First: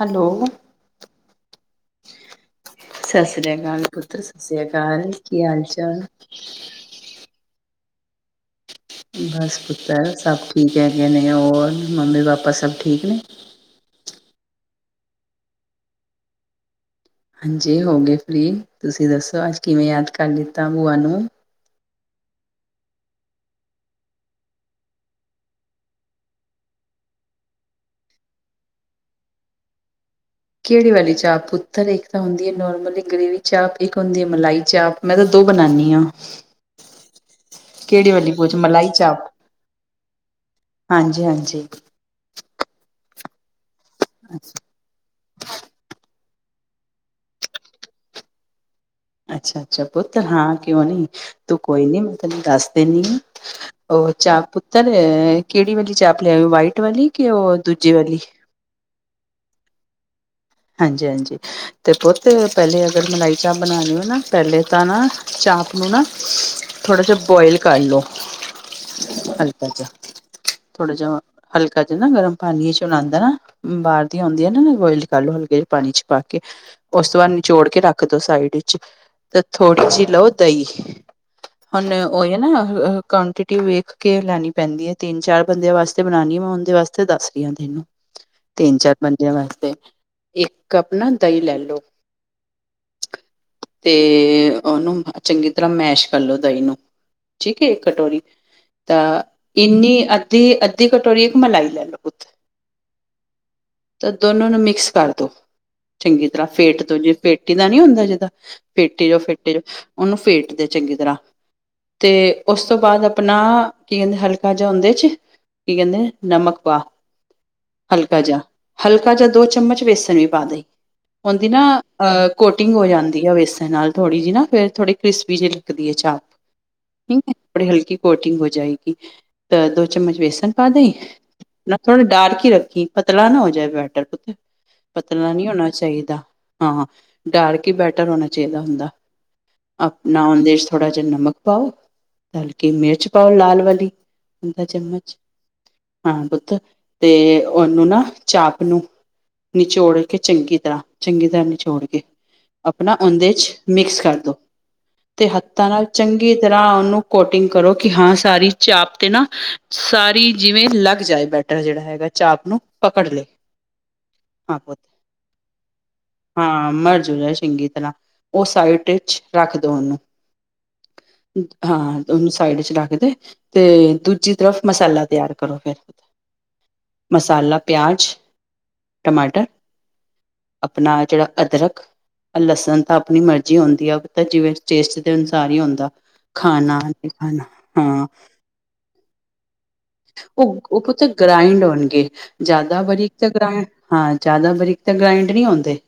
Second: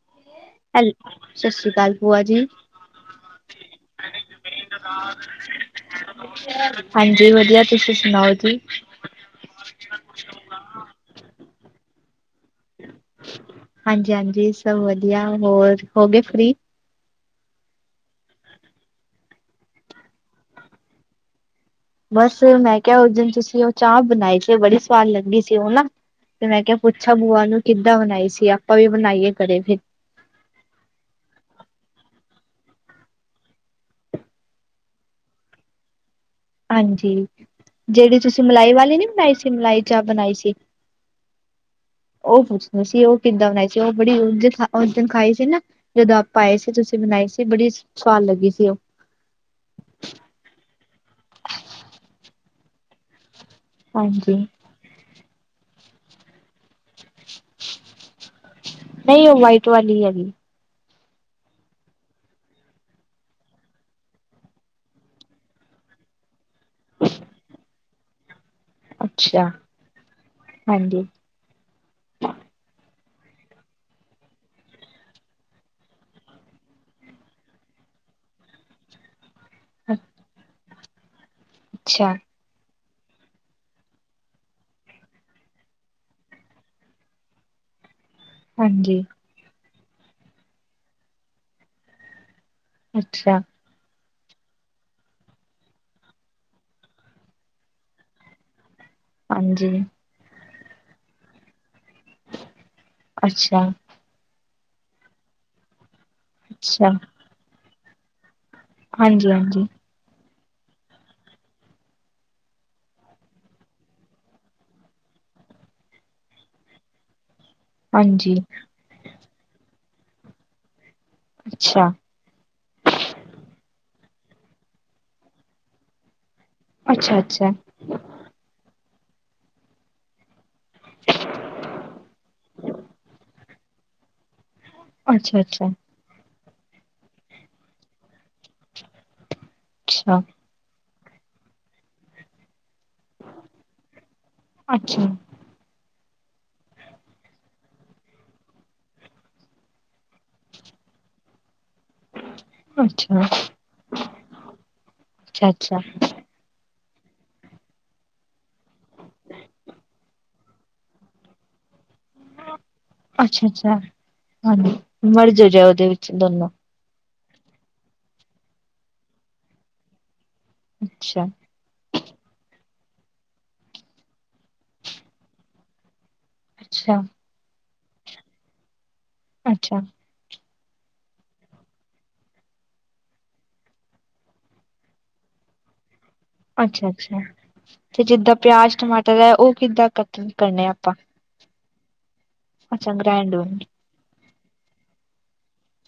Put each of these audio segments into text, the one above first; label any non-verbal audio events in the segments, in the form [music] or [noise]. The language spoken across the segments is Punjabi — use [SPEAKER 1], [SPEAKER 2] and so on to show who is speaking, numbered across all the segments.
[SPEAKER 1] ਹੈਲੋ
[SPEAKER 2] ਹੈਲ ਸਤਿ ਸ਼੍ਰੀ ਅਕਾਲ ਬੂਆ ਜੀ,
[SPEAKER 1] ਸਤਿ ਸ੍ਰੀ ਅਕਾਲ ਪੁੱਤਰ ਸਤਿ ਸ੍ਰੀ ਅਕਾਲ, ਕੀ ਹਾਲ ਚਾਲ?
[SPEAKER 2] ਹਾਂਜੀ ਵਧੀਆ, ਤੁਸੀਂ ਸੁਣਾਓ ਜੀ?
[SPEAKER 1] ਬਸ ਪੁੱਤਰ ਸਭ ਠੀਕ ਹੈਗੇ ਨੇ, ਹੋਰ ਮੰਮੀ ਪਾਪਾ ਸਭ ਠੀਕ ਨੇ?
[SPEAKER 2] ਹਾਂਜੀ-ਹਾਂਜੀ, ਸਭ ਵਧੀਆ ਹੋਰ ਹੋ ਗਏ ਫਰੀ?
[SPEAKER 1] ਹਾਂਜੀ ਹੋ ਗਏ ਫਰੀ, ਤੁਸੀਂ ਦੱਸੋ ਅੱਜ ਕਿਵੇਂ ਯਾਦ ਕਰ ਲਿੱਤਾ ਬੂਆ ਨੂੰ
[SPEAKER 2] ਬਸ ਮੈਂ ਕਿਹਾ ਉਸ ਦਿਨ ਤੁਸੀਂ ਉਹ ਚਾਹ ਬਣਾਈ ਸੀ ਬੜੀ ਸਵਾਦ ਲੱਗੀ ਸੀ ਉਹ ਨਾ ਤੇ ਮੈਂ ਕਿਹਾ ਪੁੱਛਾ ਬੂਆ, ਨੂੰ ਕਿੱਦਾਂ ਬਣਾਈ ਸੀ ਆਪਾਂ ਵੀ ਬਣਾਈਏ ਘਰੇ ਫਿਰ
[SPEAKER 1] ਕਿਹੜੀ ਵਾਲੀ ਚਾਪ ਪੁੱਤਰ ਇੱਕ ਤਾਂ ਹੁੰਦੀ ਐ, ਨੋਰਮਲੀ ਗ੍ਰੇਵੀ ਚਾਪ, ਇੱਕ ਹੁੰਦੀ ਹੈ ਮਲਾਈ ਚਾਪ ਮੈਂ ਤਾਂ ਦੋ ਬਣਾਨੀ ਆ
[SPEAKER 2] ਹਾਂਜੀ। ਜਿਹੜੀ
[SPEAKER 1] ਵਾਲੀ
[SPEAKER 2] ਤੁਸੀਂ
[SPEAKER 1] ਪੁੱਛ
[SPEAKER 2] ਮਲਾਈ ਵਾਲੀ ਨੀ
[SPEAKER 1] ਚਾਪ
[SPEAKER 2] ਬਣਾਈ ਸੀ ਮਲਾਈ ਚਾਪ ਬਣਾਈ ਸੀ।
[SPEAKER 1] ਹਾਂਜੀ ਹਾਂਜੀ
[SPEAKER 2] ਉਹ ਪੁੱਛਦੇ ਸੀ, ਉਹ ਕਿੱਦਾਂ ਬਣਾਈ ਸੀ ਉਹ ਬੜੀ ਉਝ ਉਸ ਦਿਨ ਖਾਈ ਸੀ ਨਾ ਜਦੋਂ ਆਪਾਂ ਆਏ ਸੀ, ਤੁਸੀਂ ਬਣਾਈ ਸੀ ਬੜੀ ਸਵਾਦ ਲੱਗੀ ਸੀ ਓ
[SPEAKER 1] ਅੱਛਾ -ਅੱਛਾ ਪੁੱਤਰ ਹਾਂ ਕਿਉਂ ਨੀ, ਤੂੰ ਕੋਈ ਨੀ ਮੈਂ ਤੈਨੂੰ ਦੱਸ ਦਿੰਨੀ ਆ। ਉਹ
[SPEAKER 2] ਹਾਂਜੀ
[SPEAKER 1] ਚਾਪ ਪੁੱਤਰ ਕਿਹੜੀ ਵਾਲੀ ਚਾਪ ਲਿਆਏ ਓ, ਵਾਈਟ ਵਾਲੀ ਕਿ ਓ ਦੂਜੇ ਵਾਲੀ
[SPEAKER 2] ਨਹੀਂ ਓ ਵਾਈਟ ਵਾਲੀ ਹੈਗੀ।
[SPEAKER 1] ਹਾਂਜੀ- ਹਾਂਜੀ। ਤੇ ਪੁੱਤ ਪਹਿਲੇ ਅਗਰ ਮਲਾਈ ਚਾਪ ਬਣਾਣੀ ਹੋਏ ਨਾ, ਪਹਿਲੇ ਤਾਂ ਨਾ ਚਾਪ ਨੂੰ ਨਾ ਥੋੜਾ ਜਾ ਬੋਇਲ ਕਰ ਲਓ।
[SPEAKER 2] [inaudible] ਅੱਛਾ
[SPEAKER 1] ਹਲਕਾ ਜਾ ਥੋੜਾ
[SPEAKER 2] ਹਾਂਜੀ
[SPEAKER 1] ਜਾ ਹਲਕਾ ਜਾ ਨਾ ਗਰਮ ਪਾਨੀ ਚ ਓਨੂੰ ਆਦਾ ਨਾ, ਬਾਹਰ ਦੀ ਆਉਂਦੀ ਹੈ ਨਾ ਬੋਇਲ ਕਲੋ ਹਲਕੇ ਜੇ ਪਾਨੀ ਚ ਪਾ ਕੇ, ਉਸ ਤੋਂ ਬਾਅਦ ਨਿਚੋੜ ਕੇ ਰੱਖ ਦੋ ਸਾਈਡ ਵਿੱਚ ਤੇ ਥੋੜੀ ਜੀਅ ਲਓ ਦਹੀਂ, ਹੁਣ
[SPEAKER 2] ਅੱਛਾ,
[SPEAKER 1] ਉਹੇ ਨਾ ਕੋਨਟੀ ਟੀਟੀ ਵੇਖ ਕੇ ਲੈਣੀ ਪੈਂਦੀ ਐ, ਤਿੰਨ ਚਾਰ ਬੰਦਿਆਂ ਵਾਸਤੇ ਬਣਾਣੀ ਐ, ਮੈਂ ਉਹਦੇ ਵਾਸਤੇ ਦੱਸ ਰਈ ਆ ਤੈਨੂੰ
[SPEAKER 2] [inaudible]
[SPEAKER 1] ਤਿੰਨ-ਚਾਰ ਬੰਦਿਆਂ ਵਾਸਤੇ, ਇੱਕ ਕੱਪ ਨਾ ਦਹੀਂ ਲੈ ਲਓ।
[SPEAKER 2] ਅੱਛਾ।
[SPEAKER 1] ਤੇ ਉਹਨੂੰ ਚੰਗੀ ਤਰ੍ਹਾਂ ਮੈਸ਼ ਕਰਲੋ ਦਹੀਂ ਨੂੰ ਠੀਕ ਹੈ ਇੱਕ ਕਟੋਰੀ, ਤਾਂ
[SPEAKER 2] ਹਾਂਜੀ,
[SPEAKER 1] ਇੰਨੀ ਅੱਧੀ- ਅੱਧੀ ਕਟੋਰੀ ਇੱਕ ਮਲਾਈ ਲੈ ਲਓ ਪੁੱਤ
[SPEAKER 2] ਅੱਛਾ।
[SPEAKER 1] ਤਾਂ ਦੋਨੋ ਨੂੰ ਮਿਕਸ ਕਰ ਦੋ, ਚੰਗੀ ਤਰ੍ਹਾਂ ਫੇਟ
[SPEAKER 2] ਅੱਛਾ।
[SPEAKER 1] ਦੋ, ਜੇ ਫੇਟੀ ਦਾ ਨੀ ਹੁੰਦਾ ਜਿੱਦਾ। ਫੇਟੀ ਜੋ-
[SPEAKER 2] ਹਾਂਜੀ,
[SPEAKER 1] ਫੇਟੀ ਜੋ
[SPEAKER 2] ਹਾਂਜੀ,
[SPEAKER 1] ਉਹਨੂੰ ਫੇਟ ਦੇ ਚੰਗੀ ਤਰ੍ਹਾਂ। ਤੇ ਉਸ ਤੋਂ ਬਾਅਦ ਆਪਣਾ ਕੀ ਕਹਿੰਦੇ ਹਲਕਾ ਜਾ ਉਹਦੇ ਚ ਕੀ ਕਹਿੰਦੇ ਨਮਕ ਪਾ। ਹਲਕਾ
[SPEAKER 2] ਹਾਂਜੀ,
[SPEAKER 1] ਜਾ, ਹਲਕਾ ਜਾ ਦੋ ਚਮਚ ਵੇਸਣ ਵੀ ਪਾ ਦੇ ਉਹਦੀ ਨਾ
[SPEAKER 2] ਅੱਛਾ,
[SPEAKER 1] ਅਹ। ਕੋਟਿੰਗ ਹੋ ਜਾਂਦੀ ਆ ਵੇਸਣ ਨਾਲ, ਥੋੜੀ ਜੀ ਨਾ ਫ਼ਿਰ ਥੋੜੀ ਕ੍ਰਿਸਪੀ ਜਿ ਲਗਦੀ ਐ ਚਾਪ
[SPEAKER 2] ਅੱਛਾ,
[SPEAKER 1] ਠੀਕ ਹੈ,
[SPEAKER 2] ਅੱਛਾ,
[SPEAKER 1] ਥੌੜੀ ਹਲਕੀ ਕੋਟਿੰਗ ਹੋ ਜਾਏਗੀ ਦਾ ਦੋ ਚਮਚ ਵੇਸਨ ਪਾ ਦੇ। ਨਾ ਥੋੜਾਂ ਡਾਰਕ ਹੀ ਰੱਖੀ, ਪਤਲਾ ਨਾ ਹੋ ਜਾਏਂ ਬੈਟਰ ਪੁੱਤ, ਪਤਲਾ
[SPEAKER 2] ਅੱਛਾ,
[SPEAKER 1] ਨੀਂ ਹੋਣਾ
[SPEAKER 2] ਅੱਛਾ।
[SPEAKER 1] ਚਾਹੀਦਾ ਹਾਂ ਡਾਰਕ ਹੀ ਬੈਟਰ ਹੋਣਾ ਚਾਹੀਂਦਾ ਹੁੰਦਾ,
[SPEAKER 2] ਅੱਛਾ,
[SPEAKER 1] ਆਪਣਾ ਉਹਦੇ ਚ ਥੋੜਾਂ ਜਾ ਨਮਕ ਪਾਓ, ਹਲਕੀ ਮਿਰਚ ਪਾਓ ਲਾਲ ਵਾਲੀ ਅੱਧਾ
[SPEAKER 2] ਅੱਛਾ,
[SPEAKER 1] ਚਮਚ। ਹਾਂ ਪੁੁੱਤ ਤੇ ਉਹਨੂੰ ਨਾ ਚਾਪ ਨੂੰ ਨਿਚੋੜ ਕੇ ਚੰਗੀ ਤਰ੍ਹਾਂ, ਚੰਗੀ ਤਰ੍ਹਾਂ ਨਿਚੋੜ ਕੇ ਆਪਣਾ
[SPEAKER 2] ਅੱਛਾ,
[SPEAKER 1] ਓਹਦੇ
[SPEAKER 2] ਅੱਛਾ,
[SPEAKER 1] ਚ ਮਿਕਸ ਕਰਦੋ, ਤੇ ਹੱਥਾਂ ਨਾਲ ਚੰਗੀ ਤਰ੍ਹਾਂ ਉਹਨੂੰ ਕੋਟਿੰਗ ਕਰੋ, ਕਿ ਹਾਂ ਸਾਰੀ ਚਾਪ ਤੇ ਨਾ ਸਾਰੀ ਜਿਵੇਂ ਲੱਗ ਜਾਏ ਬੈਟਰ ਹੈਗਾ ਜਿਹੜਾ ਚਾਪ ਨੂੰ ਪਕੜ ਲਏ,
[SPEAKER 2] ਅੱਛਾ, ਅੱਛਾ, ਅੱਛਾ,
[SPEAKER 1] ਹਾਂ
[SPEAKER 2] ਹਾਂਜੀ।
[SPEAKER 1] ਪੁੱਤ,
[SPEAKER 2] ਮਰਜ ਹੋ ਜਾਏ ਉਹਦੇ ਵਿੱਚ ਦੋਨੋ,
[SPEAKER 1] ਹਾਂ ਮਰਜ਼ ਹੋ ਜਾਏ ਚੰਗੀ ਤਰ੍ਹਾਂ ਉਹ ਸਾਈਡ ਵਿੱਚ ਰੱਖ ਦੋ ਉਹਨੂੰ
[SPEAKER 2] ਅੱਛਾ।
[SPEAKER 1] ਹਾਂ। ਉਹਨੂੰ ਸਾਈਡ ਚ ਰੱਖ ਦੇ। ਤੇ ਦੂਜੀ ਤਰਫ ਮਸਾਲਾ ਤਿਆਰ ਕਰੋ ਫਿਰ।
[SPEAKER 2] ਅੱਛਾ।
[SPEAKER 1] ਮਸਾਲਾ ਪਿਆਜ਼। ਟਮਾਟਰ,
[SPEAKER 2] ਅੱਛਾ,
[SPEAKER 1] ਆਪਣਾ ਜੇੜਾ ਅਦਰਕ। ਲਸਣ ਤਾਂ ਆਪਣੀ ਮਰਜ਼ੀ ਹੁੰਦੀ ਆ ਤਾਂ ਜਿਵੇਂ ਟੇਸਟ ਦੇ ਅਨੁਸਾਰ ਹੀ ਹੁੰਦਾ। ਖਾਣਾ
[SPEAKER 2] ਅੱਛਾ,
[SPEAKER 1] ਨਈਂ
[SPEAKER 2] ਅੱਛਾ।
[SPEAKER 1] ਖਾਣਾ।
[SPEAKER 2] ਤੇ
[SPEAKER 1] ਹਾਂ।
[SPEAKER 2] ਜਿੱਦਾਂ ਪਿਆਜ ਟਮਾਟਰ ਹੈ ਉਹ ਕਿੱਦਾਂ ਕੱਟ
[SPEAKER 1] ਓ
[SPEAKER 2] ਕਰਨੇ ਆਪਾਂ,
[SPEAKER 1] ਪੁੱਤ ਗ੍ਰਾਇੰਡ ਹੋਣਗੇ। ਜ਼ਿਆਦਾ
[SPEAKER 2] ਅੱਛਾ
[SPEAKER 1] ਬਰੀਕ ਤਾਂ
[SPEAKER 2] ਗ੍ਰੈਂਡ
[SPEAKER 1] ਗ੍ਰਾ ਹਾਂ, ਜ਼ਿਆਦਾ ਬਰੀਕ ਤਾਂ ਗ੍ਰਾਇੰਡ ਨਈਂ ਹੁੰਦੇ।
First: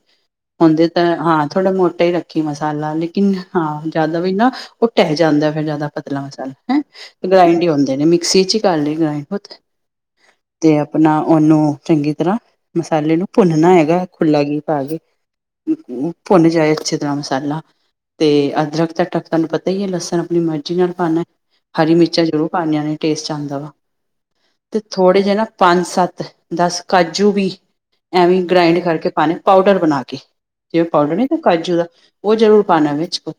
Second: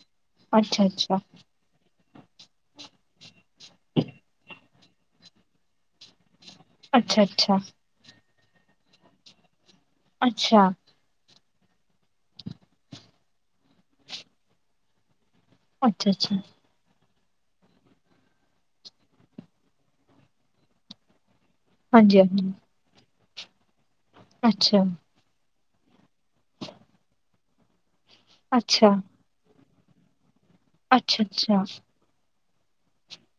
[SPEAKER 2] ਅੱਛਾ,
[SPEAKER 1] ਹੁੰਦੇ ਤਾਂ
[SPEAKER 2] ਅੱਛਾ,
[SPEAKER 1] ਹਾਂ। ਥੋੜਾ ਮੋਟਾ ਈ ਰੱਖੀ ਮਸਾਲਾ, ਲੇਕਿਨ ਹਾਂ ਜ਼ਿਆਦਾ ਵੀ ਨਾ ਓ ਢਹਿ ਜਾਂਦਾ ਫਿਰ ਜ਼ਿਆਦਾ ਪਤਲਾ ਮਸਾਲਾ ਹੈਂ!
[SPEAKER 2] ਅੱਛਾ,
[SPEAKER 1] ਤੇ
[SPEAKER 2] ਅੱਛਾ, ਅੱਛਾ,
[SPEAKER 1] ਗ੍ਰਾਇੰਡ ਈ ਹੁੰਦੇ ਨੇ ਮਿਕਸੀ ਚ। ਕਰ ਲਈ ਗ੍ਰਾਇਡ ਉਤੱ
[SPEAKER 2] ਅੱਛਾ,
[SPEAKER 1] ਤੇ ਅਪਣਾ ਓਨੂੰ ਚੰਗੀ ਤਰ੍ਹਾਂ ਮਸਾਲੇ ਨੂੰ ਭੁੰਨਣਾ ਹੈਗਾ। ਖੁੱਲ੍ਹਾ ਘੀ ਪਾ ਕੇ।
[SPEAKER 2] ਅੱਛਾ,
[SPEAKER 1] ਭੁੰਨ ਜਾਏ ਅੱਛੇ ਤਰ੍ਹਾਂ ਮਸਾਲਾ ਤੇ ਅਦਰਕ ਦਾ ਢੱਕਣ ਪਤਾ ਈ ਐ। ਲਸਣ ਆਪਣੀ ਮਰਜੀ ਨਾਲ ਪਾਣਾ। ਹਰੀ
[SPEAKER 2] ਹਾਂਜੀ,
[SPEAKER 1] ਮਿਰਚਾਂ ਜ਼ਰੂਰ
[SPEAKER 2] ਹਾਂਜੀ।
[SPEAKER 1] ਪਾਣੀਆਂ ਨੇ, ਟੇਸਟ ਆਂਦਾ ਵਾ ਤੇ
[SPEAKER 2] ਅੱਛਾ,
[SPEAKER 1] ਥੋੜ੍ਹੇ ਜੇ ਨਾ ਪੰਜ-ਸੱਤ ਦਸ ਕਾਜੂ ਵੀ। ਐਵੇਂ ਗ੍ਰਾਇੰਡ
[SPEAKER 2] ਅੱਛਾ,
[SPEAKER 1] ਕਰਕੇ ਪਾਣੇ ਪਾਊਡਰ ਬਣਾ ਕੇ। ਤੇ ਪਾਊਡਰ
[SPEAKER 2] ਅੱਛਾ,
[SPEAKER 1] ਨਈਂ ਤੇ
[SPEAKER 2] ਅੱਛਾ।
[SPEAKER 1] ਕਾਜੂ ਦਾ। ਓ ਜ਼ਰੂਰ ਪਾਣਾ ਵਿੱਚ ਕ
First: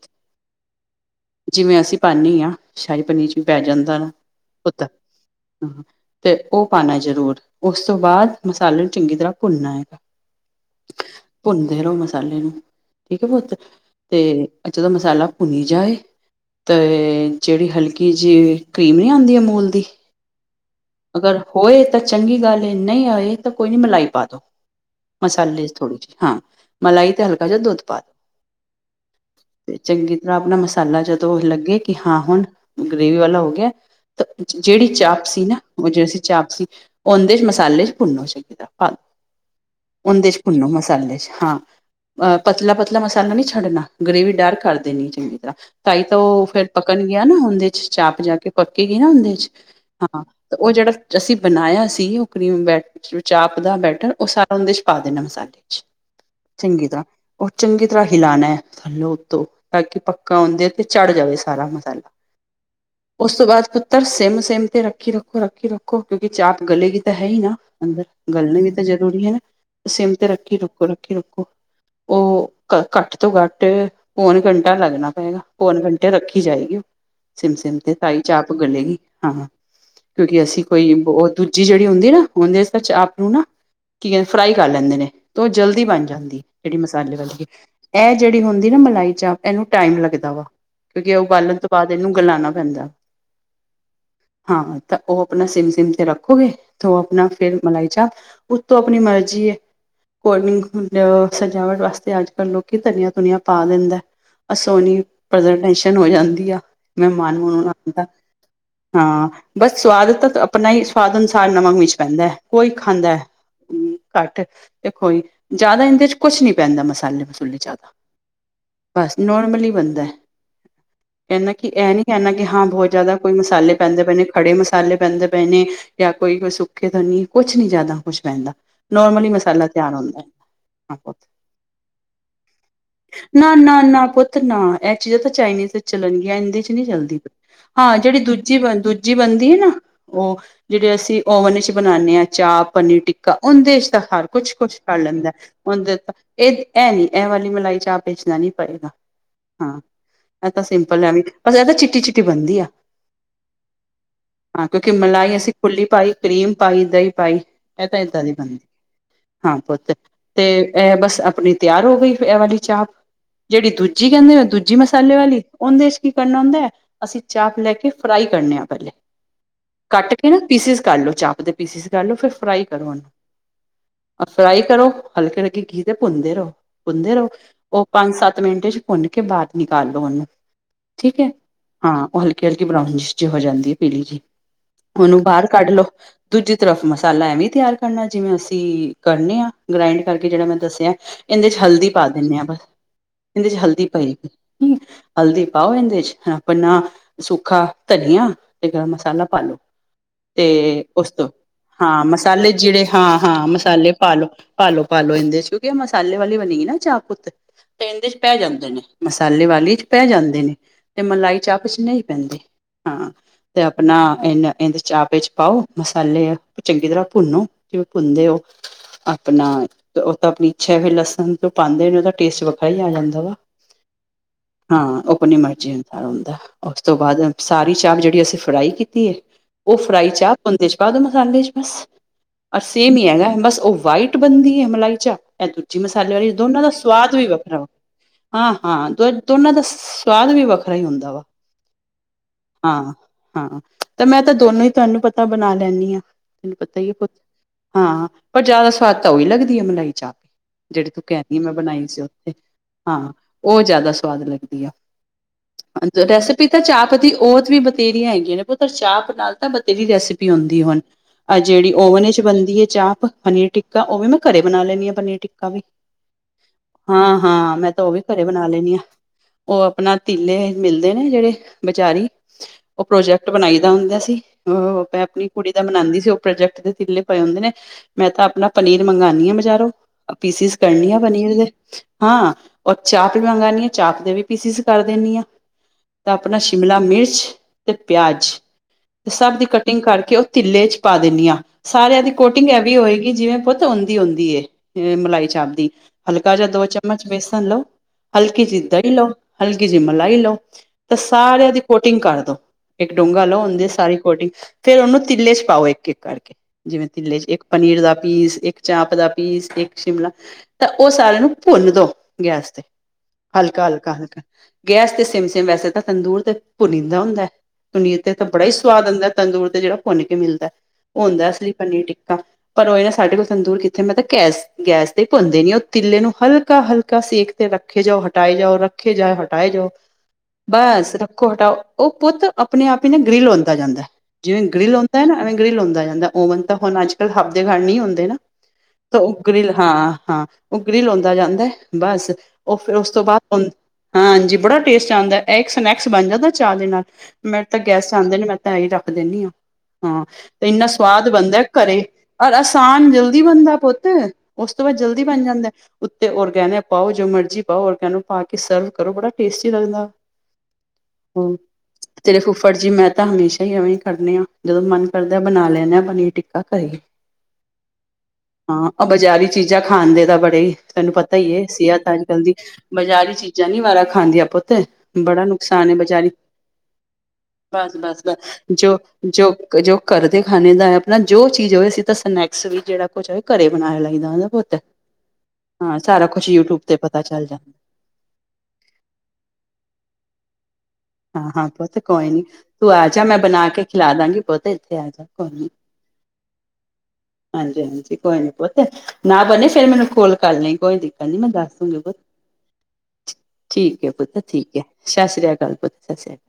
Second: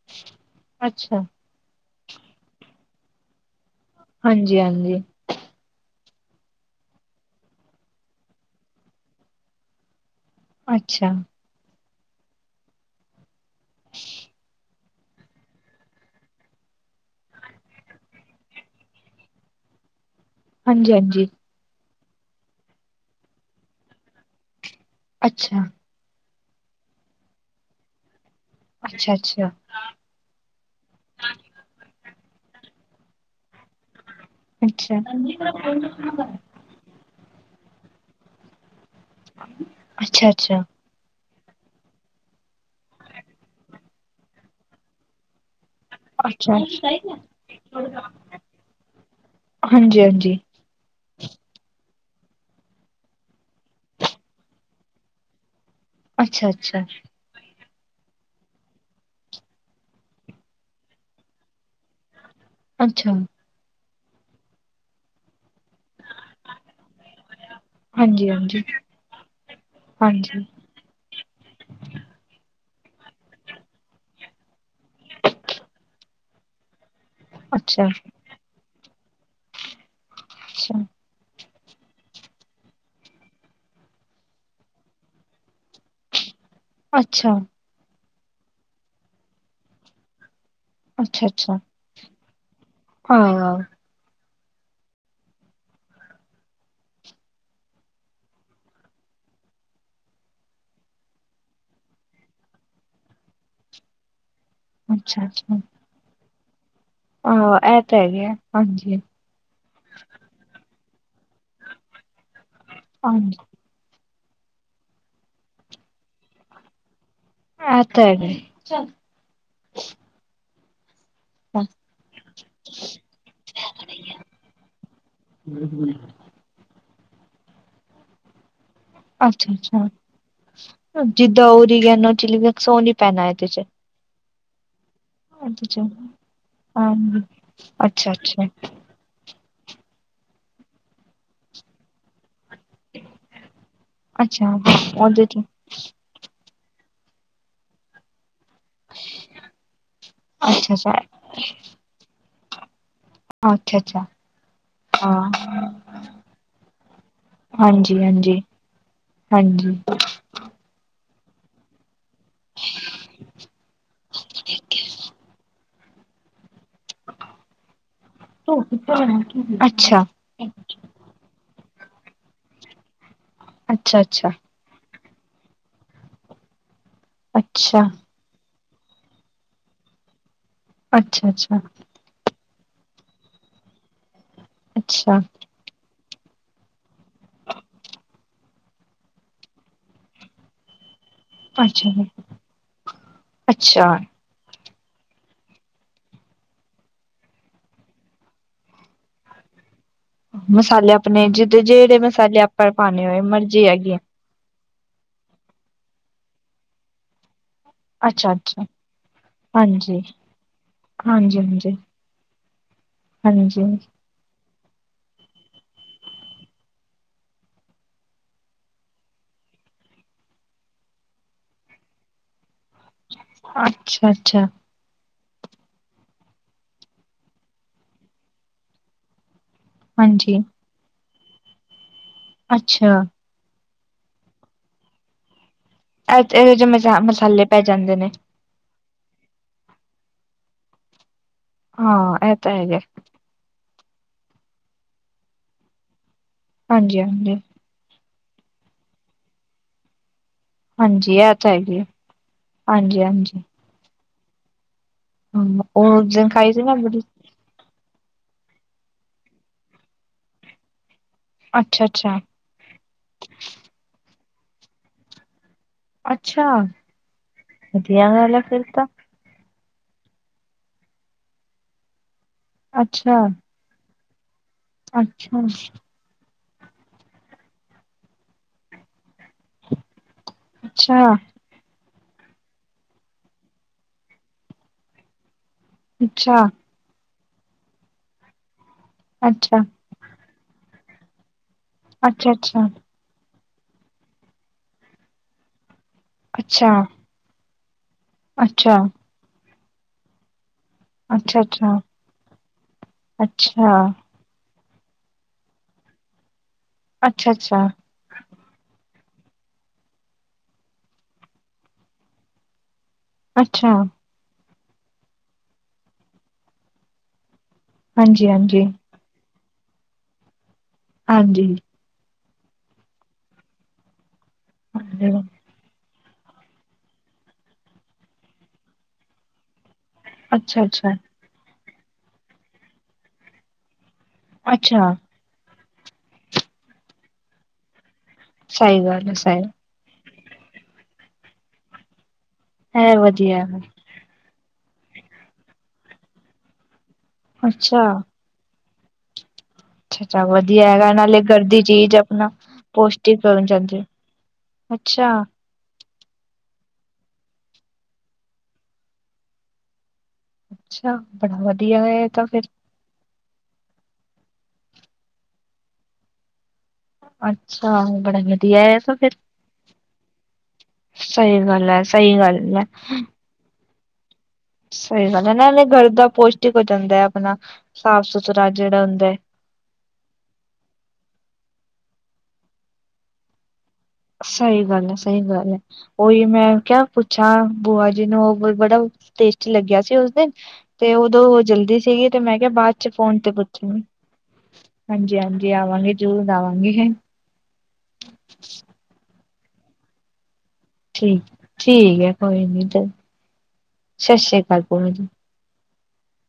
[SPEAKER 2] ਅੱਛਾ।
[SPEAKER 1] ਜਿਵੇਂ ਅਸੀਂ ਪਾਣੇ ਈ ਆਂ। ਸ਼ਾਹੀ ਪਨੀਰ ਚ ਵੀ ਪੈ ਜਾਂਦਾ ਨਾਂ।
[SPEAKER 2] ਹਾਂਜੀ ਹਾਂਜੀ।
[SPEAKER 1] ਹਂ ਤੇ ਓ ਪਾਣਾ ਜ਼ਰੂਰ। ਉਸ ਤੋਂ ਬਾਅਦ ਮਸਾਲੇ ਨੂੰ ਚੰਗੀ ਤਰ੍ਹਾਂ ਭੁੰਨਣਾ।
[SPEAKER 2] ਅੱਛਾ।
[SPEAKER 1] ਭੁੰਨਦੇ ਰੋ ਮਸਾਲੇ ਨੂੰ, ਠੀਕ ਐ ਪੁੱਤ? ਤੇ ਜਦੋਂ ਮਸਾਲਾ ਭੁੰਨੀ ਜਾਏ ਤੇ ਜੇੜੀ ਹਲਕੀ ਜੀ ਕ੍ਰੀਮ ਨੀਂ ਆਂਦੀ ਅਮੂਲ ਦੀ
[SPEAKER 2] ਹਾਂਜੀ ਹਾਂਜੀ।
[SPEAKER 1] ਅਗਰ ਹੋਏ ਤਾਂ ਚੰਗੀ ਗੱਲ ਏ ਨਈ ਹੋਏ ਤਾਂ ਕੋਈ ਨੀਂ ਮਲਾਈ ਪਾ ਦੋ।
[SPEAKER 2] ਅੱਛਾ।
[SPEAKER 1] ਮਸਾਲੇ ਚ ਥੋੜ੍ਹੀ ਜੀ ਹਾਂ, ਮਲਾਈ ਤੇ ਹਲਕਾ ਜਿਆ ਦੁੱਧ ਪਾ ਦੋ
[SPEAKER 2] ਅੱਛਾ ਅੱਛਾ।
[SPEAKER 1] ਤੇ ਚੰਗੀ ਤਰ੍ਹਾਂ ਆਪਣਾ ਮਸਾਲਾ ਜਦੋਂ ਲੱਗੇ ਕਿ ਹਾਂ ਹੁਣ ਗ੍ਰੇਵੀ ਵਾਲਾ ਹੋ ਗਿਆ। ਤੇ ਜੇੜੀ
[SPEAKER 2] ਅੱਛਾ।
[SPEAKER 1] ਚਾਪ ਸੀ ਨਾ ਓ ਜੈਸੀ ਚਾਪ ਸੀ। ਉਹਂਦੇ ਚ ਮਸਾਲੇ ਚ ਭੁੰਨੋ ਚੰਗੀ ਤਰ੍ਹਾਂ ਪਾ ਦ
[SPEAKER 2] ਅੱਛਾ-ਅੱਛਾ,
[SPEAKER 1] ਉਹਂਦੇ ਚ ਭੁੰਨੋ ਮਸ ਮਸਾਲੇ ਚ ਹਾਂ, ਅਹ ਪਤਲਾ-ਪਤਲਾ ਮਸਾਲਾ ਨਈਂ ਛੱਡਣਾ, ਗ੍ਰੇਵੀ ਡਾਰਕ ਕਰ ਦੇਣੀ ਚੰਗੀ ਤਰ੍ਹਾਂ। ਤਾਈ ਤਾਂ ਓ
[SPEAKER 2] ਅੱਛਾ।
[SPEAKER 1] ਫੇਰ ਪਕਣ ਗੀਆਂ ਨਾ ਓਹਦੇ ਚ, ਚਾਪ ਜਾ ਕੇ ਪਕੇਗੀ ਨਾ ਓਹਦੇ ਚ ਹਾਂ।
[SPEAKER 2] ਹਾਂਜੀ-ਹਾਂਜੀ,
[SPEAKER 1] ਤੇ ਓ ਜੇੜਾ ਅਸੀਂ ਬਣਾਇਆ ਸੀ ਕ੍ਰੀਮ ਬੈ ਚਾਪ ਦਾ ਬੈਟਰ ਉਹ ਸਾਰਾ ਉਹਂਦੇ ਚ ਪਾ ਦੇਣਾ ਮਸਾਲੇ ਚ।
[SPEAKER 2] ਅੱਛਾ-ਅੱਛਾ,
[SPEAKER 1] ਚੰਗੀ ਤਰਾਂ, ਓ ਚੰਗੀ ਤਰ੍ਹਾਂ ਹਿਲਾਣਾ ਐ। ਥੱਲੋ ਉੱਤੋਂ ਤਾਂ ਕਿ ਪੱਕਾ ਹੁੰਦਿਆਂ ਤੇ ਝੜ ਜਾਵੇ ਸਾਰਾ ਮਸਾਲਾ
[SPEAKER 2] ਅੱਛਾ।
[SPEAKER 1] ਉਸ ਤੋਂ ਬਾਅਦ ਪੁੱਤਰ ਸਿਮ-ਸਿਮ ਤੇ ਰੱਖੀ-ਰੱਖੋ, ਰੱਖੀ-ਰੱਖੋ। ਕਿਉਂਕਿ ਚਾਪ ਗਲੇਗੀ ਤਾਂ ਹੈ ਈ ਨਾਂ ਅੰਦਰ।
[SPEAKER 2] ਹਾਂਜੀ-ਹਾਂਜੀ। ਹਾਂਜੀ,
[SPEAKER 1] ਗੱਲਣੀ
[SPEAKER 2] ਹਾਂਜੀ
[SPEAKER 1] ਵੀ ਤਾਂ ਜ਼ਰੂਰੀ ਹੈਨਾ! ਸਿਮ ਤੇ
[SPEAKER 2] ਹਾਂਜੀ,
[SPEAKER 1] ਰੱਖੀ-ਰੱਖੋ, ਰੱਖੀ-ਰੱਖੋ। ਓ ਘੱਟ ਤੋਂ ਘੱਟ ਪੌਣ ਘੰਟਾ ਲੱਗਣਾ ਪਏਗਾ, ਪੌਣ ਘੰਟੇ ਰੱਖੀ ਜਾਏਗੀ। ਸਿਮ- ਸਿਮ
[SPEAKER 2] ਅੱਛਾ,
[SPEAKER 1] ਤੇ ਤਾਈ ਚਾਪ ਗਲੇਗੀ ਹਾਂ ਕਿਉਂਕਿ ਅਸੀਂ
[SPEAKER 2] ਅੱਛਾ,
[SPEAKER 1] ਕੋਈ ਦੂਜੀ ਜਿਹੜੀ ਜਿਹੜੀ ਹੁੰਦੀ ਨਾ ਓਹਦੇ ਚ ਚਾਪ ਨੂੰ ਨਾ ਕੀ ਕਹਿੰਦੇ ਫਰਾਈ ਕਰ ਲੈਂਦੇ ਨੇ ਤੇ ਉਹ ਜਲਦੀ ਬਣ ਜਾਂਦੀ। ਜਿਹੜੀ ਮਸਾਲੇ
[SPEAKER 2] ਅੱਛਾ,
[SPEAKER 1] ਵਾਲੀ ਏ ਇਹ ਜਿਹੜੀ ਹੁੰਦੀ ਨਾ ਮਲਾਈ ਚਾਪ ਇਹਨੂੰ ਟਾਈਮ ਲੱਗਦਾ ਵਾ। ਕਿਉਂਕਿ ਉਬਾਲਣ
[SPEAKER 2] ਅੱਛਾ-ਅੱਛਾ।
[SPEAKER 1] ਤੋਂ ਬਾਅਦ ਇਹਨੂੰ ਗਲਾਉਣਾ ਪੈਂਦਾ।
[SPEAKER 2] ਹਾਂ।
[SPEAKER 1] ਹਾਂ ਤਾਂ ਉਹ ਆਪਣਾ ਸਿਮ -ਸਿਮ ਤੇ ਰੱਖੋਗੇ? ਤੋਂ ਆਪਣਾ ਫਿਰ ਮਲਾਈ ਚਾਪ ਉੱਤੋਂ ਆਪਣੀ ਮਰਜ਼ੀ ਐ। ਕੋਲਡ ਡਿੰਕ ਸਜਾਵਟ ਵਾਸਤੇ ਅੱਜ -ਕੱਲ੍ਹ ਲੋਕੀ ਧਨੀਆ ਧੁਨੀਆ ਪਾ ਦਿੰਦਾ। ਅ ਸੋਹਣੀ
[SPEAKER 2] ਅੱਛਾ-ਅੱਛਾ,
[SPEAKER 1] ਪਰੇਜ਼ੇਂਟੇਸ਼ਨ ਹੋ ਜਾਂਦੀ ਆ। ਮੈਂ ਮਨ
[SPEAKER 2] ਹਾਂ
[SPEAKER 1] ਬਣੋਨਾ
[SPEAKER 2] ਇਹ ਤਾਂ ਹੈਗੇ ਆ, ਹਾਂਜੀ।
[SPEAKER 1] ਹੁੰਦਾ ਬਸ ਸਵਾਦ ਤਾਂ ਆਪਣਾ ਹੀ ਸਵਾਦ ਅਨੁਸਾਰ ਨਮਕ ਮਿਰਚ ਪੈਂਦਾ ਹੈ ਕੋਈ ਖਾਂਦਾ ਹੈ।
[SPEAKER 2] ਹਾਂਜੀ,
[SPEAKER 1] ਹੂ ਘੱਟ ਦੇਖੋ ਜੀ ਜਿਆਦਾ ਇਹਦੇ ਚ ਕੁਝ ਨੀ ਪੈਂਦਾ ਮਸਾਲੇ ਮਸੇ ਲੋੜ ਨੀ
[SPEAKER 2] ਐ
[SPEAKER 1] ਜ਼ਿਆਦਾ
[SPEAKER 2] ਤਾਂ ਹੈਗੇ।
[SPEAKER 1] ਬਸ ਨੋਰਮਲ ਹੀ ਬਣਦਾ ਐ। ਐਨਾ ਕਿ ਇਹ ਨੂੰ ਐਨਾ ਕਿ ਹਾਂ ਬਹੁਤ ਜ਼ਿਆਦਾ ਕੋਈ ਮਸਾਲੇ ਪੈਂਦੇ ਪਏ ਨੇ ਖੜੇ ਮਸਾਲੇ ਪੈਂਦੇ ਪਏ ਨੇ। ਜਾਂ ਕੋਈ ਕੋਈ ਸੁੱਕੇ ਧਨੀ ਕੁਝ ਨੀ ਜਿਆਦਾ ਕੁਛ ਪੈਂਦਾ ਨੋਰਮਲੀ ਮਸਾਲਾ
[SPEAKER 2] ਅੱਛਾ-ਅੱਛਾ,
[SPEAKER 1] ਤਿਆਰ ਹੁੰਦਾ ਐ।
[SPEAKER 2] ਜਿੱਦਾਂ ਓਰਗੇਨੋ ਚਿੱਲੀ ਫਲੇਕਸ ਓਹ ਨੀ ਪੈਣਾ ਇਹ ਚ
[SPEAKER 1] ਨਾ ਨਾ ਨਾ ਪੁੱਤ ਨਾ ਇਹ ਚੀਜ਼ਾਂ ਤਾਂ ਚਾਈਨੀਜ਼ ਚ ਚੱਲਣਗੀਆਂ ਇਹਦੇ ਚ ਨਹੀਂ ਚੱਲਦੀ ਹਾਂ
[SPEAKER 2] ਅੱਛਾ
[SPEAKER 1] ਜਿਹੜੀ
[SPEAKER 2] ਅੱਛਾ
[SPEAKER 1] ਦੂਜੀ ਦੂਜੀ ਜੀ ਬਣਦੀ ਹੈ ਨਾ ਉਹ ਜਿਹੜੇ ਅਸੀਂ ਓਵਨ ਚ ਬਣਾਉਂਦੇ ਹਾਂ ਚਾਪ ਪਨੀਰ ਟਿੱਕਾ ਉਹਦੇ ਚ ਤਾਂ ਹਰ
[SPEAKER 2] ਅੱਛਾ
[SPEAKER 1] ਕੁਝ- ਕੁਝ ਕਰ
[SPEAKER 2] ਉਹਦੇ
[SPEAKER 1] ਲੈਂਦਾ।
[SPEAKER 2] ਚ
[SPEAKER 1] ਓਹਦੇ ਤਾਂ ਇਹ ਐ ਨੀ ਇਹ ਵਾਲੀ ਮਲਾਈ ਚਾਪ ਵਿਚ ਤਾਂ ਨੀ ਪਏਗਾ ਹਾਂ ਇਹ ਤਾਂ
[SPEAKER 2] ਅੱਛਾ ਅੱਛਾ
[SPEAKER 1] ਸਿੰਪਲ ਹੈ ਵੀ ਇਹ ਤਾਂ ਚਿੱਟੀ- ਚਿੱਟੀ ਬਣਦੀ ਆ।
[SPEAKER 2] ਅੱਛਾ- ਅੱਛਾ
[SPEAKER 1] ਹਾਂ ਕਿਉਂਕਿ ਮਲਾਈ ਅਸੀਂ ਖੁੱਲੀ
[SPEAKER 2] ਹਾਂ।
[SPEAKER 1] ਪਾਈ ਕਰੀਮ ਪਾਈ ਦਹੀਂ ਪਾਈ ਇਹ
[SPEAKER 2] ਹਾਂਜੀ
[SPEAKER 1] ਤਾਂ ਏਦਾਂ ਦੀ
[SPEAKER 2] ਹਾਂਜੀ
[SPEAKER 1] ਬਣਦੀ ਹਾਂ
[SPEAKER 2] ਹਾਂਜੀ
[SPEAKER 1] ਪੁੱਤ ਤੇ ਇਹ ਬਸ ਆਪਣੀ ਤਿਆਰ ਹੋ ਗਈ ਇਹ ਵਾਲੀ ਚਾਪ। ਜਿਹੜੀ ਦੂਜੀ ਕਹਿੰਦੇ ਹੋ, ਦੂਜੀ ਮਸਾਲੇ ਵਾਲੀ, ਉਹਦੇ ਚ ਕੀ ਕਰਨਾ ਹੁੰਦਾ ਹੈ, ਅਸੀਂ ਚਾਪ ਲੈ ਕੇ ਫਰਾਈ ਕਰਨੇ ਆ, ਪਹਿਲੇ
[SPEAKER 2] ਅੱਛਾ ਅੱਛਾ
[SPEAKER 1] ਕੱਟ ਹੇ ਨਾ ਪੀਸਿਸ ਕਰ ਲਓ ਚਾਪ ਦੇ, ਪੀਸਿਸ ਕਰ ਲਓ, ਫਿਰ ਫਰਾਈ ਕਰੋ ੳਹਨੁ,
[SPEAKER 2] ਅੱਛਾ ਅੱਛਾ
[SPEAKER 1] ਫਰਾਈ ਕਰੋ। ਹਲਕੇ-ਹਲਕੇ ਗੀ ਤੇ, ਭੁੰਨਦੇ ਰਹੋ- ਭੁੰਨਦੇ ਰਹੋ, ਉਹ
[SPEAKER 2] ਅੱਛਾ
[SPEAKER 1] ਪੰਜ-ਸੱਤ ਮਿੰਟ ਚ ਭੁੰਨ ਕੇ ਬਾਅਰ ਨਿਕਾਲ ਲੋ ਉਹਨੂੰ, ਠੀਕ ਹੈ,
[SPEAKER 2] ਅੱਛਾ
[SPEAKER 1] ਹਾਂ। ੳਹ ਹਲਕੀ-ਹਲਕੀ ਬਰਾਊਨਿਸ਼ ਜਿ ਹੋ ਜਾਂਦੀ ਏ, ਪੀਲੀ ਜੀ,
[SPEAKER 2] ਅੱਛਾ
[SPEAKER 1] ਉਹਨੂੰ ਬਾਹਰ ਕੱਢ ਲੋੋ। ਦੂਜੀ ਤਰਫ, ਮਸਾਲਾ ਐਵੇਂ ਤਿਆਰ ਕਰਨਾ ਜਿਵੇਂ ਅਸੀਂ ਕਰਨੇ ਆ, ਗ੍ਰਾਇੰਡ ਕਰਕੇ ਜਿਹੜਾ ਮੈਂ ਦੱਸਿਆ। ਇੰਹਦੇ ਚ ਹਲਦੀ
[SPEAKER 2] ਅੱਛਾ
[SPEAKER 1] ਪਾ ਦਿੰਨੇ ਹਾਂ ਬਸ, ਇਹਦੇ ਚ ਹਲਦੀ
[SPEAKER 2] ਅੱਛਾ
[SPEAKER 1] ਪਾਈਗੀ। ਹਲਦੀ ਪਾਓ ਇੰਹਦੇ ਚ, ਆਪ ਨਾ ਸੁੱਖਾ ਧਨੀਆ, ਤੇ ਗਰਮ ਮਸਾਲਾ ਪਾ ਲੋ। ਤੇ,
[SPEAKER 2] ਮਸਾਲੇ
[SPEAKER 1] ਉਸ
[SPEAKER 2] ਆਪਣੇ
[SPEAKER 1] ਤੋਂ
[SPEAKER 2] ਜਿਦੇ ਜਿਹੜੇ
[SPEAKER 1] ਹਾਂ, ਮਸਾਲੇ
[SPEAKER 2] ਆਪਾਂ
[SPEAKER 1] ਜਿਹੜੇ
[SPEAKER 2] ਪਾਣੇ ਹੋਏ
[SPEAKER 1] ਹਾਂ-ਹਾਂ,
[SPEAKER 2] ਮਰਜ਼ੀ
[SPEAKER 1] ਮਸਾਲੇ
[SPEAKER 2] ਹੈਗੀ ਆ
[SPEAKER 1] ਪਾ ਲਓ। ਪਾਲੳ-ਪਾਲੳ ਇੰਹਦੇ ਚ, ਕਿਉਂਕਿ ਮਸਾਲੇ ਵਾਲੀ ਬਣੀ ਗਈ ਨਾ, ਚਾਹ ਪੁੱਤ। ਤੇ ਇੰਹਦੇ ਚ
[SPEAKER 2] ਅੱਛਾ
[SPEAKER 1] ਪੈ
[SPEAKER 2] ਅੱਛਾ
[SPEAKER 1] ਜਾਂਦੇ ਨੇ? ਮਸਾਲੇ ਵਾਲੀ ਚ
[SPEAKER 2] ਹਾਂਜੀ
[SPEAKER 1] ਪੈ ਜਾਂਦੇ ਨੇ, ਤੇ ਮਲਾਈ
[SPEAKER 2] ਹਾਂਜੀ
[SPEAKER 1] ਚਾਪ
[SPEAKER 2] ਹਾਂਜੀ
[SPEAKER 1] ਚ ਨਹੀਂ ਪੈਂਦੇ। ਹਾਂ, ਤੇ
[SPEAKER 2] ਹਾਂਜੀ
[SPEAKER 1] ਆਪਨਾ, ਇਹੰ ੰਦ ਚਾਪ ਵਿੱਚ ਪਾਓ, ਮਸਾਲੇ ਅ ਚੰਗੀ ਤਰ੍ਹਾਂ ਭੁੰਨੋ, ਜਿਵੇਂ ਭੁੰਨਦੇ ਹੋ। ਆਪਨਾ, ਉਹ ਤਾਂ ਆਪਣੀ ਇੱਛਾ ਵੇ, ਲਸਣ ਤੋਂ ਪਾਉਂਦੇ ਨੇ, ਉਹਦਾ ਟੇਸਟ ਵ ਖਾਈ ਆ ਜਾਂਦਾ ਵਾ?
[SPEAKER 2] ਅੱਛਾ ਅੱਛਾ
[SPEAKER 1] ਹਾਂ, ਉਹ ਆਪਨੀ ਮਰਜ਼ੀ ਨਾਲ ਹੁੰਦਾ, ਉਸ ਤੋਂ ਬਾਅਦ, ਸਾਰੀ ਚਾਪ ਜਿਹੜੀ ਅਸੀਂ ਫਰਾਈ ਕੀਤੀ ਇ, ਉਹ ਫਰਾਈ ਚਾਪ
[SPEAKER 2] ਹਾਂਜੀ
[SPEAKER 1] ਪੁੰਦੇ ਚ ਪਾ ਦੋ ਮਸਾਲੇ ਚ ਬਸ, ਆ ਸੇਮ
[SPEAKER 2] ਅੱਛਾ
[SPEAKER 1] ਈ ਹੈਗਾ, ਬਸ ਉਹ ਵਾਈਟ ਬਣਦੀ ਏ ਮਲਾਈ ਚਾਪ, ਇਹ ਦੁਜੀ ਮਸਾਲੇ
[SPEAKER 2] ਇਹ
[SPEAKER 1] ਵਾਲੀ,
[SPEAKER 2] ਇਹਦੇ
[SPEAKER 1] ਦੋਨਾਂ
[SPEAKER 2] ਚ
[SPEAKER 1] ਦਾ
[SPEAKER 2] ਮਸਾ
[SPEAKER 1] ਸਵਾਦ ਵੀ
[SPEAKER 2] ਮਸਾਲੇ
[SPEAKER 1] ਵੱਖਰਾ-
[SPEAKER 2] ਪੈ
[SPEAKER 1] ਵ
[SPEAKER 2] ਜਾਂਦੇ ਨੇ
[SPEAKER 1] ਹਾਂ ਹਾਂ, ਦੋਇ ਦੋਨਾ ਦਾ ਸਵਾਦ ਵੀ ਵੱਖਰਾ ਹੀ ਹੁੰਦਾ ਵਾ।
[SPEAKER 2] ਹਾਂ, ਇਹ ਤਾ ਹੈਗਾ।
[SPEAKER 1] ਹਾਂ ਹਾਂ, ਤੇ ਮੈਂ ਤਾਂ ਦੋਨੋ ਹੀ, ਤੇਨੂੰ ਪਤਾ ਬਣਾ ਲੈਂਨੀ ਹਾਂ, ਤੈਨੂੰ ਪਤਾ ਹੀ
[SPEAKER 2] ਹਾਂਜੀ
[SPEAKER 1] ਹੈ
[SPEAKER 2] ਹਾਂਜੀ
[SPEAKER 1] ਹਾਂ, ਪਰ ਜ਼ਿਆਦਾ ਸਵਾਦ ਤਾਂ ਉਹੀ ਲੱਗਦੀ ਹੈ, ਮਲਾਈ ਚਾਪ। ਜਿਹੜੀ ਤੂੰ
[SPEAKER 2] ਹਾਂਜੀ ਇਹ
[SPEAKER 1] ਕਹਿਣੀ ਆ
[SPEAKER 2] ਤਾਂ
[SPEAKER 1] ਮੈਂ
[SPEAKER 2] ਹੈਗੀ ਹੈ
[SPEAKER 1] ਬਣਾਈ ਸੀ ਉੱਥੇ,
[SPEAKER 2] ਹਾਂਜੀ
[SPEAKER 1] ਹਾਂ,
[SPEAKER 2] ਹਾਂਜੀ
[SPEAKER 1] ਉਹ ਜ਼ਿਆਦਾ ਸਵਾਦ ਲੱਗਦੀ ਆ।
[SPEAKER 2] ਹਮ ਉਹ ਉਸ
[SPEAKER 1] ਹਾਂ,
[SPEAKER 2] ਦਿਨ
[SPEAKER 1] ਰੈਸਪੀ
[SPEAKER 2] ਖਾਈ
[SPEAKER 1] ਤਾਂ
[SPEAKER 2] ਸੀ ਨਾ
[SPEAKER 1] ਚਾਪ
[SPEAKER 2] ਬੜੀ
[SPEAKER 1] ਦੀ ਓਤ ਵੀ ਥੇਰੀਆਂ ਹੈਗੀਆਂ ਨੇ ਪੁਤਰ ਚਾਪ ਨਾਲ ਤਾਂ ਬਥੇਰੀ ਰੈਸਿਪੀ ਹੁੰਦੀ ਹੋੁਣ ਆਹ ਜਿਹੜੀ
[SPEAKER 2] ਅੱਛਾ
[SPEAKER 1] ਓਵਨ
[SPEAKER 2] ਅੱਛਾ
[SPEAKER 1] ਵਿੱਚ ਬਣਦੀ ਹੈ ਚਾਪ, ਪਨੀਰ ਟਿੱਕਾ, ਉਵੇ ਮੈਂ ਘਰੇ ਬਣਾ ਲੈਂਨੀ ਹਾਂ ਪਨੀਰ ਟਿੱਕਾ ਵੀ।
[SPEAKER 2] ਅੱਛਾ
[SPEAKER 1] ਹਾਂ ਹਾਂ, ਮੈਂ ਤਾਂ ਉਹ ਵੀ
[SPEAKER 2] ਵਧੀਆ
[SPEAKER 1] ਘਰੇ
[SPEAKER 2] ਗੱਲ ਹੈ
[SPEAKER 1] ਬਣਾ
[SPEAKER 2] ਫਿਰ
[SPEAKER 1] ਲੈਣੀ ਆ।
[SPEAKER 2] ਤਾਂ
[SPEAKER 1] ਉਹ ਆਪਣਾ ਤੀਲੇ ਮਿਲਦੇ ਨੇ, ਜਿਹੜੇ ਬਜਾਰੀ, ਉਹ
[SPEAKER 2] ਅੱਛਾ
[SPEAKER 1] ਪ੍ਰੋਜੈਕਟ ਬਣਾਈ ਦਾ ਹੁੰਦਾ ਏ ਸਿ, ਉਹ ਮੈ ਆਪਣੀ
[SPEAKER 2] ਅੱਛਾ
[SPEAKER 1] ਕੁੜੀ ਦਾ ਬਨਾਂਦੀ ਸੀ ਓ ਪ੍ਰੋਜੈਕਟ ਦੇ ਤੀਲੇ ਪਏ ਹੁੰਦੇ ਨੇ, ਮੈਂ ਤਾਂ ਆਪਣਾ ਪਨੀਰ ਮੰਗਉਣੀ ਹਾਂ ਬਜ਼ਾਰੋ ਪੀਸਿਸ ਕਰਨੀ ਆ
[SPEAKER 2] ਅੱਛਾ
[SPEAKER 1] ਪਨੀਰ ਦੇ ਹਾਂ, ੳਹ ਚਾਪ ਵੀ ਮੰਗਣੀ ਆ, ਚਾਪ ਦੇ ਵੀ ਪੀਸਿਸ ਕਰ ਦੇਨੀ ਆ, ਤਾਂ ਆਪਣਾ
[SPEAKER 2] ਅੱਛਾ
[SPEAKER 1] ਸ਼ਿਮਲਾ ਮਿਰਚ ਤੇ ਪਿਆਜ਼ ਤੇ ਸਭ ਦੀ
[SPEAKER 2] ਅੱਛਾ ਅੱਛਾ
[SPEAKER 1] ਕਟਿੰਗ ਕਰਕੇ ਉਹ ਤਿੱਲੇ ਚ ਪਾ ਦੇਨੀ ਹਾਂ, ਸਾਰਿਆਂ ਦੀ ਕੋਟਿੰਗ ਐ
[SPEAKER 2] ਅੱਛਾ
[SPEAKER 1] ਵੀ ਹੋਏਗੀ ਜਿਵੇਂ ਪੁੱਤ ੳੰਦੀ ਹੁੰਦੀ ਏ, ਅ ਮਲਾਈ ਚਾਪ ਦੀ, ਹਲਕਾ ਜਾਂ ਦੋ
[SPEAKER 2] ਅੱਛਾ
[SPEAKER 1] ਚਮਚ ਬੇਸਨ ਲਓ, ਹਲਕੀ ਜਹੀ
[SPEAKER 2] ਅੱਛਾ
[SPEAKER 1] ਦਹੀਂ ਲਓ, ਹਲਕੀ ਜਿਹੀ ਮਲਾਈ ਲਓ ਤੇ
[SPEAKER 2] ਅੱਛਾ ਅੱਛਾ
[SPEAKER 1] ਸਾਰਿਆਂ ਦੀ
[SPEAKER 2] ਅੱਛਾ
[SPEAKER 1] ਕੋਟਿੰਗ ਕਰ ਦੋ, ਇੱਕ ਡੂੰਘਾ ਲਓ
[SPEAKER 2] ਅੱਛਾ
[SPEAKER 1] ੳਂਦਿਸ ਅਕੋਰਡਿੰਗ, ਤੇ ਉਹਨੂੰ ਤਿੱਲੇ ਚ ਪਾਓ ਇੱਕ ਇੱਕ ਕਰਕੇ, ਜਿਵੇਂ ਤਿੱਲੇ ਚ ਇੱਕ
[SPEAKER 2] ਅੱਛਾ
[SPEAKER 1] ਪਨੀਰ ਦਾ ਪੀਸ, ਇੱਕ ਚਾਪ ਦਾ ਪੀਸ, ਇੱਕ ਸ਼ਿਮਲਾ ਤਾਂ ਉਹ ਸਾਰਿਆਂ ਨੂੰ ਭੁੰਨ ਦੋ, ਗੈਸ ਤੇ ਹਲਕਾ
[SPEAKER 2] ਅੱਛਾ
[SPEAKER 1] ਹਲਕਾ ਹਲਕਾ, ਗੈਸ ਤੇ ਸਿਮ ਸਿਮ ਵੈਸੇ ਤਾਂ ਤੰਦੂਰ ਤੇ ਭੁੰਨੀਦਾ ਹੁੰਦਾ ਹੈ। ਪਨੀਰ ਤੇ ਤਾਂ
[SPEAKER 2] ਹਾਂਜੀ
[SPEAKER 1] ਬੜਾ ਹੀ
[SPEAKER 2] ਹਾਂਜੀ
[SPEAKER 1] ਸਵਾਦ ਆਂਦਾ, ਤੰਦੂਰ ਤੇ ਜਿਹੜਾ ਭੁੰਨ ਕੇ ਮਿਲਦਾ, ਉਹ ਹੁੰਦਾ ਅਸਲੀ
[SPEAKER 2] ਹਾਂਜੀ
[SPEAKER 1] ਪਨੀਰ ਟਿੱਕਾ। ਪਰ ਉਹ ਇਹ ਨਾ, ਸਾਡੇ ਕੋਲ ਤੰਦੂਰ ਕਿੱਥੇ, ਮੇ ਤਾਂ ਗੈਸ ਗੈਸ ਤੇ ਭੁੰਂਦੀ ਰਾਇ ਆ ਉਹ ਤਿੱਲੇ ਨੂੰ ਹਲਕਾ ਹਲਕਾ ਸੇਕ ਤੇ ਰੱਖੇ ਜਾਓ, ਹਟਾਏ ਜਾਓ, ਰੱਖੇ ਜਾਏ ਹਟਾਏ ਜਾਓ।
[SPEAKER 2] ਅੱਛਾ
[SPEAKER 1] ਬਸ
[SPEAKER 2] ਅੱਛਾ
[SPEAKER 1] ਰੱਖੋ ਹਟਾਓ, ਉਹ ਪੁੱਤ, ਆਪਣੇ ਆਪ ਹੀ ਨਾ ਗ੍ਰਿਲ ਹੋਂਦਾ ਜਾਂਦਾ ਜਿਵੇਂ ਗ੍ਰਿਲ
[SPEAKER 2] ਅੱਛਾ
[SPEAKER 1] ਹੋਂਦਾ ਨਾ ਏਵੇਂ ਗ੍ਰਿਲ ਹੋਂਦਾ ਜਾਂਦਾ, ਓਵਨ ਤਾਂ ਹੁਣ ਅੱਜ ਕੱਲ ਹਬ ਦੇ ਘਰ ਨਹੀਂ ਹੁੰਦੇ ਨਾ।
[SPEAKER 2] ਸਹੀ
[SPEAKER 1] ਤਾਂ
[SPEAKER 2] ਗੱਲ ਹੈ
[SPEAKER 1] ਉਹ
[SPEAKER 2] ਸਹੀ
[SPEAKER 1] ਗਿ੍ਲ, ਹਾਂ ਹਾਂ ਉਹ ਗਿ੍ਲ ਹੋਂਦਾ ਜਾਂਦਾ ਬਸ ਉਹ ਫਿਰ, ਉਸ
[SPEAKER 2] ਇਹ
[SPEAKER 1] ਤੋਂ ਬਾਅਦ
[SPEAKER 2] ਵਧੀਆ
[SPEAKER 1] ਭੁਨ
[SPEAKER 2] ਹੈ।
[SPEAKER 1] ਹਾਂਜੀ ਬੜਾ ਟੇਸਟ ਆਉਂਦਾ ਇਹ ਇੱਕ ਸਨੈਕਸ ਬਣ ਜਾਂਦਾ ਚਾਹ ਦੇ ਨਾਲ ਮੇਰੇ ਤਾਂ
[SPEAKER 2] ਅੱਛਾ
[SPEAKER 1] ਗੈਸਟ ਆਉਂਦੇ ਨੇ ਮੈਂ ਇਹੀ ਹੀ ਰੱਖ ਦੇਨੀ ਆ ਹਾਂ
[SPEAKER 2] ਅੱਛਾ-ਅੱਛਾ
[SPEAKER 1] ਤੇ ਇੰਨਾ
[SPEAKER 2] ਵਧੀਆ ਹੈਗਾ
[SPEAKER 1] ਸਵਾਦ
[SPEAKER 2] ਨਾਲੇ
[SPEAKER 1] ਬਣਦਾ
[SPEAKER 2] ਘਰ ਦੀ
[SPEAKER 1] ਘਰੇ
[SPEAKER 2] ਚੀਜ਼ ਆਪਣਾ
[SPEAKER 1] ਪਰ ਆਸਾਨ
[SPEAKER 2] ਪੌਸ਼ਟਿਕ
[SPEAKER 1] ਜਲਦੀ
[SPEAKER 2] ਬਣ
[SPEAKER 1] ਬਣਦਾ
[SPEAKER 2] ਜਾਂਦੀ
[SPEAKER 1] ਪੁੱਤ ਉਸ ਤੋਂ ਬਾਅਦ ਜਲਦੀ ਬਣ
[SPEAKER 2] ਅੱਛਾ-ਅੱਛਾ
[SPEAKER 1] ਜਾਂਦਾ ਉੱਤੇ ਔਰਗੈਨਿਕ ਪਾਓ ਜੋ ਮਰਜ਼ੀ ਪਾਓ ਔਰਗੈਨਿਕ ਪਾ ਕੇ ਸਰਵ ਕਰੋ ਬੜਾ ਟੇਸਟੀ ਲੱਗਦਾ ਹ
[SPEAKER 2] ਬੜਾ ਵਧੀਆ ਹੈ
[SPEAKER 1] ਤੇਰੇ
[SPEAKER 2] ਤਾਂ ਫਿਰ
[SPEAKER 1] ਫੁੱਫੜ ਜੀ ਮੈਂ ਤਾਂ ਹਮੇਸ਼ਾ ਹੀ ਐਵੇਂ ਹੀ ਕਰਨੇ ਆ ਜਦੋਂ ਮਨ ਕਰਦਾ ਬਣਾ ਲੈਂਦੇ ਹਾਂ ਪਨੀਰ ਟਿੱਕਾ ਘਰੇ
[SPEAKER 2] ਅੱਛਾ ਬੜਾ ਵਧੀਆ
[SPEAKER 1] ਹਾਂ
[SPEAKER 2] ਹੈ
[SPEAKER 1] ਉਹ
[SPEAKER 2] ਤਾਂ ਫਿਰ
[SPEAKER 1] ਬਾਜ਼ਾਰੀ ਚੀਜ਼ਾਂ ਖਾਣ ਦੇ ਤਾਂ ਬੜੇ ਹੀ ਤੈਨੂੰ ਪਤਾ ਪਤਾ ਹੀ
[SPEAKER 2] ਸਹੀ
[SPEAKER 1] ਹੈ
[SPEAKER 2] ਗੱਲ
[SPEAKER 1] ਸਿਹਤ ਅੱਜ
[SPEAKER 2] ਸਹੀ
[SPEAKER 1] ਕੱਲ ਦੀ
[SPEAKER 2] ਗੱਲ ਹੈ
[SPEAKER 1] ਬਾਜ਼ਾਰੀ ਚੀਜ਼ਾਂ ਨੀ ਵਾਰਾ ਖਾਂਦੀਆਂ ਪੁੱਤ
[SPEAKER 2] ਸਹੀ
[SPEAKER 1] ਬੜਾ
[SPEAKER 2] ਗੱਲ ਹੈ ਨਾਲੇ
[SPEAKER 1] ਨੁਕਸਾਨ ਏ
[SPEAKER 2] ਘਰ ਦਾ
[SPEAKER 1] ਬਜ਼ਾਰੀ
[SPEAKER 2] ਪੋਸ਼ਟਿਕ ਹੋ ਜਾਂਦਾ ਹੈ ਆਪਣਾ
[SPEAKER 1] ਬਸ ਬਸ
[SPEAKER 2] ਸਾਫ਼ ਸੁਥਰਾ
[SPEAKER 1] ਜੋ
[SPEAKER 2] ਜਿਹੜਾ ਹੁੰਦਾ ਹੈ
[SPEAKER 1] ਜੋ ਜੋ ਘਰ ਦੇ ਖਾਣੇ ਦਾ ਆਪਣਾ ਜੋ ਚੀਜ਼ ਹੋਵੇ ਸੀ ਤਾਂ ਸਨੈਕਸ ਵੀ ਜਿਹੜਾ ਕੁਛ ਹੋਏ ਘਰੇ ਬਣਾ ਲੈਂਈਦਾ ਉਹਦਾ ਪੁੱਤ
[SPEAKER 2] ਸਹੀ ਗੱਲ ਹੈ ਸਹੀ ਗੱਲ ਹੈ
[SPEAKER 1] ਹਾਂ ਸਾਰਾ
[SPEAKER 2] ਉਹੀ
[SPEAKER 1] ਕੁਛ
[SPEAKER 2] ਮੈਂ
[SPEAKER 1] ਯੂਟਿਊਬ ਤੇ
[SPEAKER 2] ਕਿਹਾ
[SPEAKER 1] ਪਤਾ ਚੱਲ
[SPEAKER 2] ਪੁੱਛਾਂ
[SPEAKER 1] ਜਾਂਦਾ
[SPEAKER 2] ਬੂਆ ਜੀ ਨੂੰ ਉਹ ਬੜਾ ਟੇਸਟੀ ਲੱਗਿਆ ਸੀ ਉਸ ਦਿਨ ਤੇ
[SPEAKER 1] ਹਾਂ
[SPEAKER 2] ਉਦੋਂ
[SPEAKER 1] ਹਾਂ
[SPEAKER 2] ਜਲਦੀ
[SPEAKER 1] ਪੁੱਤ
[SPEAKER 2] ਸੀਗੀ
[SPEAKER 1] ਕੋਈ
[SPEAKER 2] ਤੇ
[SPEAKER 1] ਨੀ
[SPEAKER 2] ਮੈਂ ਕਿਹਾ
[SPEAKER 1] ਤੂੰ
[SPEAKER 2] ਬਾਅਦ
[SPEAKER 1] ਆ
[SPEAKER 2] ਚ
[SPEAKER 1] ਜਾ
[SPEAKER 2] ਫੋਨ
[SPEAKER 1] ਮੈਂ
[SPEAKER 2] ਤੇ
[SPEAKER 1] ਬਣਾ ਕੇ
[SPEAKER 2] ਪੁੱਛਣੀ
[SPEAKER 1] ਖਿਲਾ ਦਾਂਗੀ ਪੁੱਤ ਇੱਥੇ ਆ ਜਾ
[SPEAKER 2] ਹਾਂਜੀ
[SPEAKER 1] ਕੋਈ ਨੀ
[SPEAKER 2] ਹਾਂਜੀ ਆਵਾਂਗੀ ਜ਼ਰੂਰ ਆਵਾਂਗੇ
[SPEAKER 1] ਹਾਂਜੀ ਹਾਂਜੀ ਕੋਈ ਨੀ ਪੁੱਤ ਨਾ ਬਣੇ ਫਿਰ ਮੈਨੂੰ ਕੋਲ ਕਰ ਲਈ ਕੋਈ ਨੀ ਕਹਿੰਦੀ
[SPEAKER 2] ਠੀਕ
[SPEAKER 1] ਦੱਸ ਤੋਂ ਲੇਬਰ
[SPEAKER 2] ਠੀਕ ਹੈ ਕੋਈ ਨੀ ਸਤਿ
[SPEAKER 1] ਠੀਕ ਐ ਪੁੱਤ
[SPEAKER 2] ਸ੍ਰੀ
[SPEAKER 1] ਠੀਕ ਐ
[SPEAKER 2] ਅਕਾਲ ਭੂਆ ਜੀ।
[SPEAKER 1] ਸਤਿ ਸ੍ਰੀ ਅਕਾਲ ਪੁੱਤ [unintelligible]